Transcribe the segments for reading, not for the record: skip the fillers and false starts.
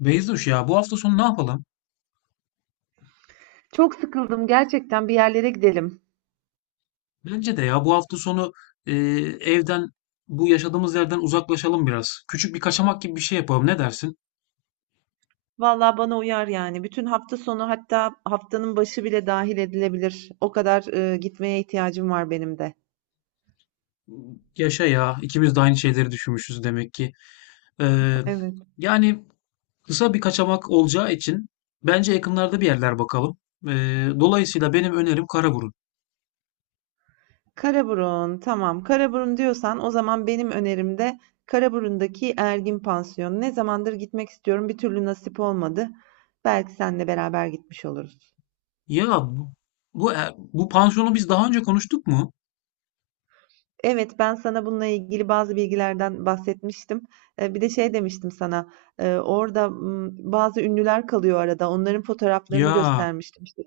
Beyzuş ya, bu hafta sonu ne yapalım? Çok sıkıldım gerçekten, bir yerlere gidelim. Bence de ya, bu hafta sonu e, evden, bu yaşadığımız yerden uzaklaşalım biraz. Küçük bir kaçamak gibi bir şey yapalım. Ne dersin? Vallahi bana uyar yani. Bütün hafta sonu, hatta haftanın başı bile dahil edilebilir. O kadar gitmeye ihtiyacım var benim de. Yaşa ya, ikimiz de aynı şeyleri düşünmüşüz demek ki. E, Evet. yani kısa bir kaçamak olacağı için bence yakınlarda bir yerler bakalım. E, dolayısıyla benim önerim Karaburun. Karaburun tamam. Karaburun diyorsan, o zaman benim önerimde Karaburun'daki Ergin Pansiyonu. Ne zamandır gitmek istiyorum, bir türlü nasip olmadı. Belki seninle beraber gitmiş oluruz. Ya bu pansiyonu biz daha önce konuştuk mu? Evet, ben sana bununla ilgili bazı bilgilerden bahsetmiştim. Bir de şey demiştim sana, orada bazı ünlüler kalıyor arada, onların fotoğraflarını Ya, göstermiştim. İşte,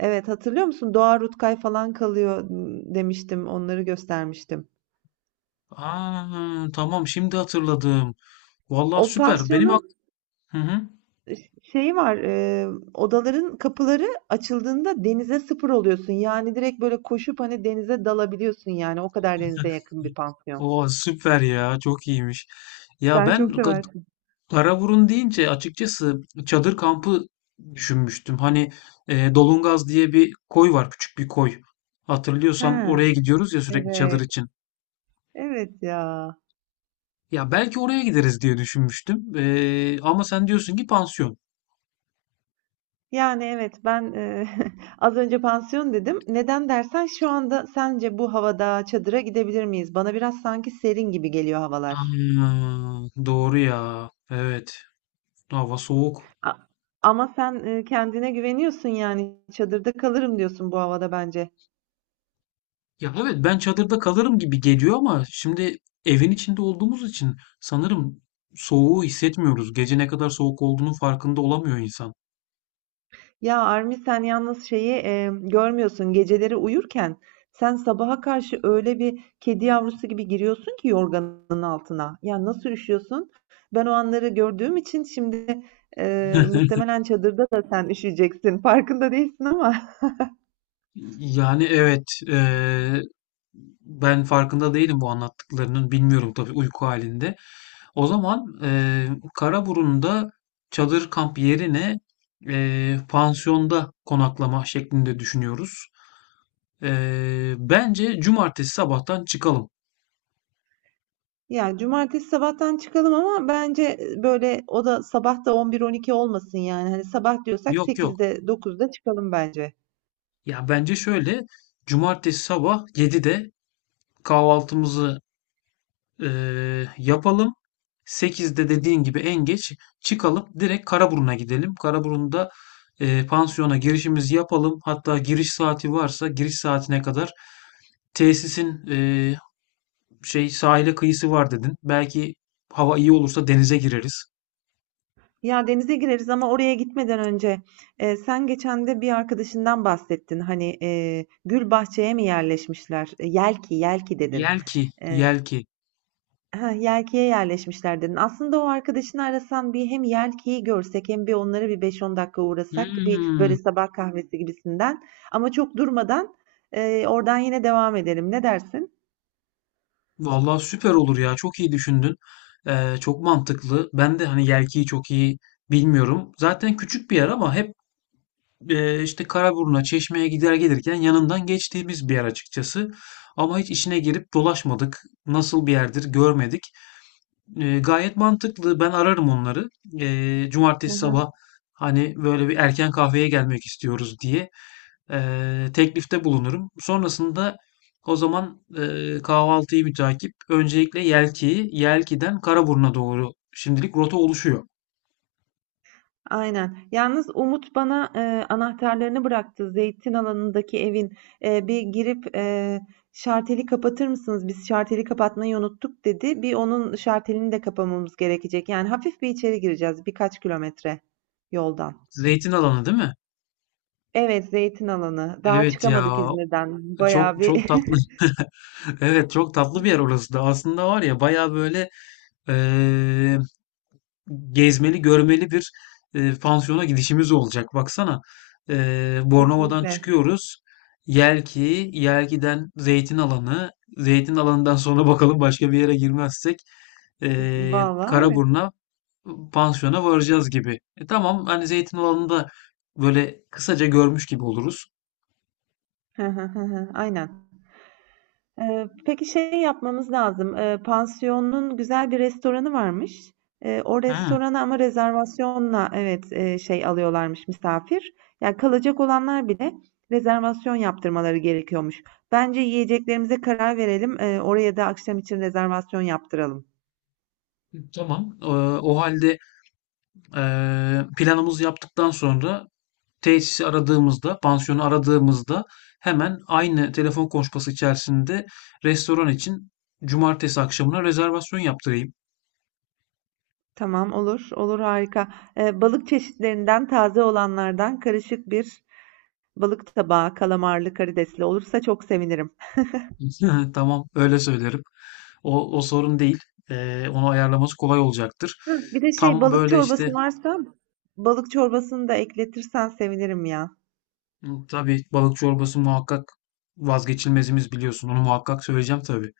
evet, hatırlıyor musun? Doğa Rutkay falan kalıyor demiştim, onları göstermiştim. aa, tamam, şimdi hatırladım. Vallahi O süper. Benim ak. pansiyonun Hı hı. şeyi var, odaların kapıları açıldığında denize sıfır oluyorsun. Yani direkt böyle koşup hani denize dalabiliyorsun yani, o kadar denize yakın bir pansiyon. Oo, süper ya. Çok iyiymiş. Ya Sen ben çok Ka-. seversin. Karaburun deyince açıkçası çadır kampı düşünmüştüm. Hani Dolungaz diye bir koy var, küçük bir koy. Hatırlıyorsan Ha, oraya gidiyoruz ya sürekli çadır evet, için. evet ya. Ya belki oraya gideriz diye düşünmüştüm. Ama sen diyorsun ki pansiyon. Yani, evet, ben, az önce pansiyon dedim. Neden dersen, şu anda sence bu havada çadıra gidebilir miyiz? Bana biraz sanki serin gibi geliyor havalar. Aa, doğru ya. Evet. Hava soğuk. A ama sen, kendine güveniyorsun, yani, çadırda kalırım diyorsun bu havada bence. Ya evet, ben çadırda kalırım gibi geliyor ama şimdi evin içinde olduğumuz için sanırım soğuğu hissetmiyoruz. Gece ne kadar soğuk olduğunun farkında olamıyor insan. Ya Armi, sen yalnız şeyi görmüyorsun. Geceleri uyurken sen sabaha karşı öyle bir kedi yavrusu gibi giriyorsun ki yorganın altına. Ya nasıl üşüyorsun? Ben o anları gördüğüm için şimdi muhtemelen çadırda da sen üşüyeceksin. Farkında değilsin ama. Yani evet, ben farkında değilim bu anlattıklarının. Bilmiyorum tabii, uyku halinde. O zaman Karaburun'da çadır kamp yerine pansiyonda konaklama şeklinde düşünüyoruz. Bence cumartesi sabahtan çıkalım. Ya cumartesi sabahtan çıkalım, ama bence böyle o da sabah da 11-12 olmasın yani. Hani sabah diyorsak Yok yok. 8'de 9'da çıkalım bence. Ya bence şöyle, cumartesi sabah 7'de kahvaltımızı yapalım. 8'de dediğin gibi en geç çıkalım. Direkt Karaburun'a gidelim. Karaburun'da pansiyona girişimizi yapalım. Hatta giriş saati varsa giriş saatine kadar tesisin şey, sahile kıyısı var dedin. Belki hava iyi olursa denize gireriz. Ya denize gireriz, ama oraya gitmeden önce sen geçen de bir arkadaşından bahsettin. Hani gül Bahçeye mi yerleşmişler? E, Yelki, Yelki dedin. Yelki, E, Yelki. ha, Yelki'ye yerleşmişler dedin. Aslında o arkadaşını arasan, bir hem Yelki'yi görsek, hem bir onlara bir 5-10 dakika uğrasak, bir Hmm. böyle sabah kahvesi gibisinden. Ama çok durmadan oradan yine devam edelim. Ne dersin? Vallahi süper olur ya. Çok iyi düşündün. Çok mantıklı. Ben de hani Yelki'yi çok iyi bilmiyorum. Zaten küçük bir yer ama hep işte Karaburun'a, Çeşme'ye gider gelirken yanından geçtiğimiz bir yer açıkçası. Ama hiç içine girip dolaşmadık. Nasıl bir yerdir görmedik. Gayet mantıklı. Ben ararım onları. Cumartesi sabah hani böyle bir erken kahveye gelmek istiyoruz diye teklifte bulunurum. Sonrasında o zaman kahvaltıyı mütakip öncelikle Yelki'yi, Yelki'den Karaburun'a doğru şimdilik rota oluşuyor. Aynen. Yalnız Umut bana anahtarlarını bıraktı. Zeytin alanındaki evin. Bir girip şarteli kapatır mısınız? Biz şarteli kapatmayı unuttuk, dedi. Bir onun şartelini de kapamamız gerekecek. Yani hafif bir içeri gireceğiz, birkaç kilometre yoldan. Zeytin alanı değil mi? Evet, zeytin alanı. Daha Evet çıkamadık ya, İzmir'den. Bayağı çok çok bir tatlı. Evet, çok tatlı bir yer orası da. Aslında var ya, baya böyle eee, gezmeli, görmeli bir pansiyona gidişimiz olacak. Baksana, Bornova'dan kesinlikle. çıkıyoruz. Yelki, Yelki'den Zeytin Alanı, Zeytin Alanı'ndan sonra bakalım başka bir yere girmezsek, e, Vallahi evet. Karaburun'a, pansiyona varacağız gibi. E, tamam, hani Zeytin Alanı'nda böyle kısaca görmüş gibi oluruz. Aynen. Peki şey yapmamız lazım, pansiyonun güzel bir restoranı varmış. O Hı, restorana ama rezervasyonla, evet, şey alıyorlarmış misafir. Yani kalacak olanlar bile rezervasyon yaptırmaları gerekiyormuş. Bence yiyeceklerimize karar verelim. Oraya da akşam için rezervasyon yaptıralım. tamam. E, o halde, e, planımızı yaptıktan sonra tesisi aradığımızda, pansiyonu aradığımızda, hemen aynı telefon konuşması içerisinde restoran için cumartesi akşamına rezervasyon yaptırayım. Tamam, olur. Olur, harika. Balık çeşitlerinden taze olanlardan karışık bir balık tabağı kalamarlı karidesli olursa çok sevinirim. Tamam, öyle söylerim. O sorun değil. Onu ayarlaması kolay olacaktır. Hah, bir de şey, Tam balık böyle işte çorbası varsa balık çorbasını da ekletirsen sevinirim ya. tabii, balık çorbası muhakkak vazgeçilmezimiz, biliyorsun. Onu muhakkak söyleyeceğim tabii.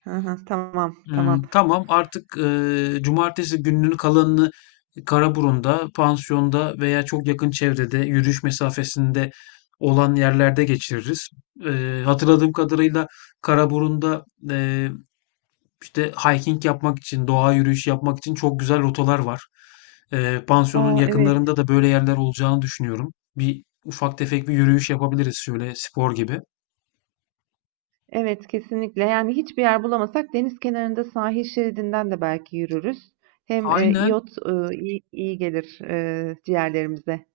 Hı hı, tamam tamam. Tamam, artık, cumartesi gününün kalanını Karaburun'da, pansiyonda veya çok yakın çevrede, yürüyüş mesafesinde olan yerlerde geçiririz. Hatırladığım kadarıyla Karaburun'da, eee, işte, hiking yapmak için, doğa yürüyüşü yapmak için çok güzel rotalar var. Pansiyonun Aa, evet. yakınlarında da böyle yerler olacağını düşünüyorum. Bir ufak tefek bir yürüyüş yapabiliriz şöyle spor gibi. Evet, kesinlikle. Yani hiçbir yer bulamasak, deniz kenarında sahil şeridinden de belki yürürüz. Hem Aynen. iyot iyi gelir ciğerlerimize.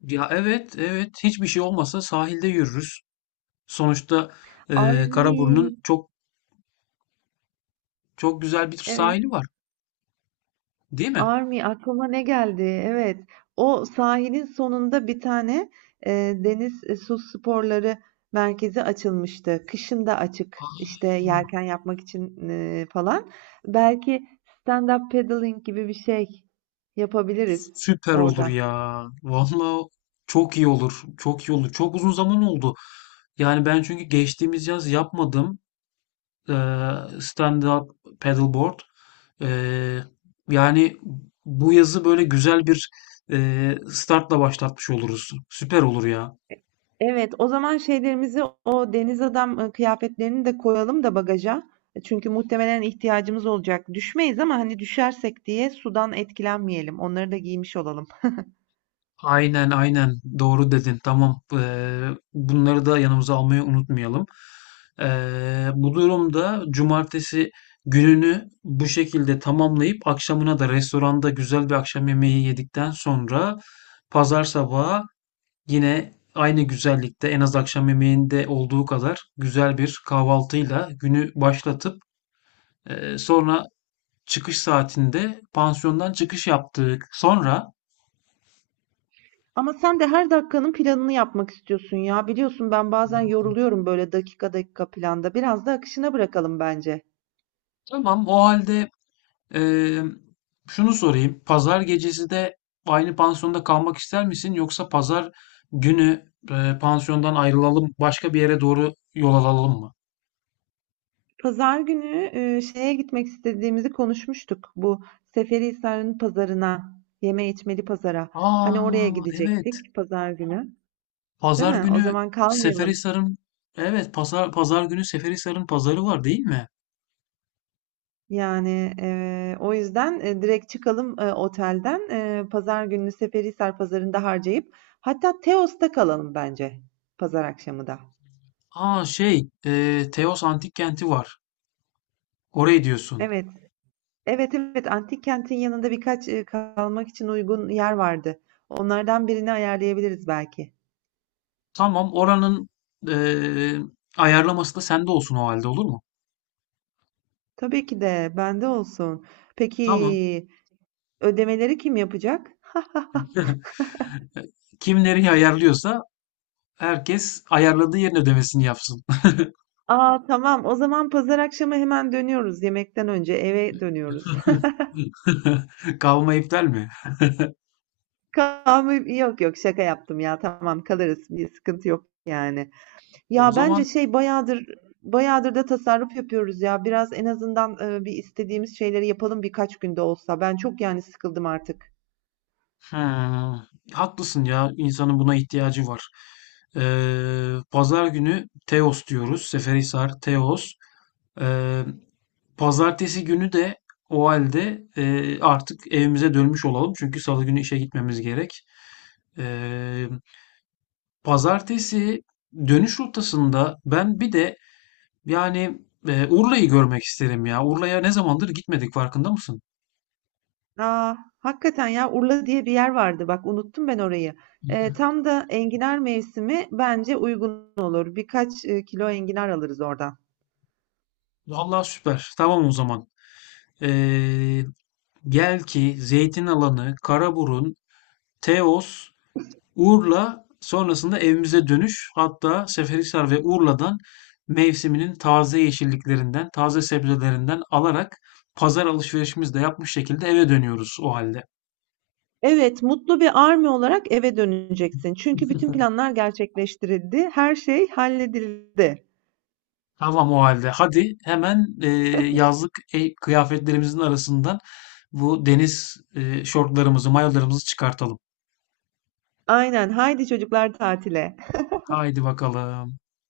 Ya, evet, evet. Hiçbir şey olmasa sahilde yürürüz. Sonuçta, Karaburun'un Arvi. çok çok güzel bir Evet. sahili var, değil mi? Army, aklıma ne geldi? Evet. O sahilin sonunda bir tane e, deniz su sporları merkezi açılmıştı. Kışın da açık, işte yelken yapmak için falan. Belki stand-up paddling gibi bir şey yapabiliriz Süper olur orada. ya. Vallahi çok iyi olur. Çok iyi olur. Çok uzun zaman oldu. Yani ben çünkü geçtiğimiz yaz yapmadım eee stand-up paddleboard. Eee, yani bu yazı böyle güzel bir startla başlatmış oluruz. Süper olur ya. Evet, o zaman şeylerimizi, o deniz adam kıyafetlerini de koyalım da bagaja. Çünkü muhtemelen ihtiyacımız olacak. Düşmeyiz, ama hani düşersek diye sudan etkilenmeyelim. Onları da giymiş olalım. Aynen aynen, doğru dedin, tamam. Bunları da yanımıza almayı unutmayalım. Bu durumda cumartesi gününü bu şekilde tamamlayıp akşamına da restoranda güzel bir akşam yemeği yedikten sonra pazar sabahı yine aynı güzellikte en az akşam yemeğinde olduğu kadar güzel bir kahvaltıyla günü başlatıp sonra çıkış saatinde pansiyondan çıkış yaptık. Sonra Ama sen de her dakikanın planını yapmak istiyorsun ya. Biliyorsun, ben bazen yoruluyorum böyle dakika dakika planda. Biraz da akışına bırakalım bence. tamam, o halde, ee, şunu sorayım. Pazar gecesi de aynı pansiyonda kalmak ister misin? Yoksa pazar günü pansiyondan ayrılalım, başka bir yere doğru yol alalım mı? Pazar günü şeye gitmek istediğimizi konuşmuştuk. Bu Seferihisar'ın pazarına, yeme içmeli pazara. Hani oraya Aa, evet. gidecektik pazar günü, değil Pazar mi? O günü zaman kalmayalım. Seferihisar'ın evet, pazar günü Seferihisar'ın pazarı var değil mi? Yani, o yüzden direkt çıkalım, otelden. E, pazar gününü Seferihisar pazarında harcayıp hatta Teos'ta kalalım bence, pazar akşamı da. Aa şey, Teos Antik Kenti var. Orayı diyorsun. Evet. Evet evet, antik kentin yanında birkaç kalmak için uygun yer vardı. Onlardan birini ayarlayabiliriz belki. Tamam, oranın e, ayarlaması da sende olsun o halde, olur mu? Tabii ki de bende olsun. Tamam. Peki, ödemeleri kim yapacak? Kim ayarlıyorsa, herkes ayarladığı yerin ödemesini yapsın. Aa, tamam, o zaman pazar akşamı hemen dönüyoruz. Yemekten önce eve dönüyoruz. Kavma iptal mi? Kahve yok yok, şaka yaptım ya, tamam kalırız, bir sıkıntı yok yani. O Ya bence zaman şey, bayağıdır bayağıdır da tasarruf yapıyoruz ya. Biraz en azından bir istediğimiz şeyleri yapalım, birkaç günde olsa. Ben çok yani sıkıldım artık. hmm, haklısın ya. İnsanın buna ihtiyacı var. Pazar günü Teos diyoruz. Seferihisar, Teos. Ee, pazartesi günü de o halde artık evimize dönmüş olalım. Çünkü salı günü işe gitmemiz gerek. Ee, pazartesi dönüş rotasında ben bir de yani, Urla'yı görmek isterim ya. Urla'ya ne zamandır gitmedik, farkında mısın? Aa, hakikaten ya, Urla diye bir yer vardı. Bak, unuttum ben orayı. Tam da enginar mevsimi, bence uygun olur. Birkaç kilo enginar alırız oradan. Vallahi süper. Tamam o zaman. Ee, gel ki Zeytinalanı, Karaburun, Teos, Urla sonrasında evimize dönüş. Hatta Seferihisar ve Urla'dan mevsiminin taze yeşilliklerinden, taze sebzelerinden alarak pazar alışverişimizi de yapmış şekilde eve dönüyoruz o halde. Evet, mutlu bir Army olarak eve döneceksin. Çünkü bütün planlar gerçekleştirildi. Her şey halledildi. Tamam o halde. Hadi hemen yazlık kıyafetlerimizin arasından bu deniz, şortlarımızı, mayolarımızı çıkartalım. Aynen. Haydi çocuklar, tatile. Haydi bakalım.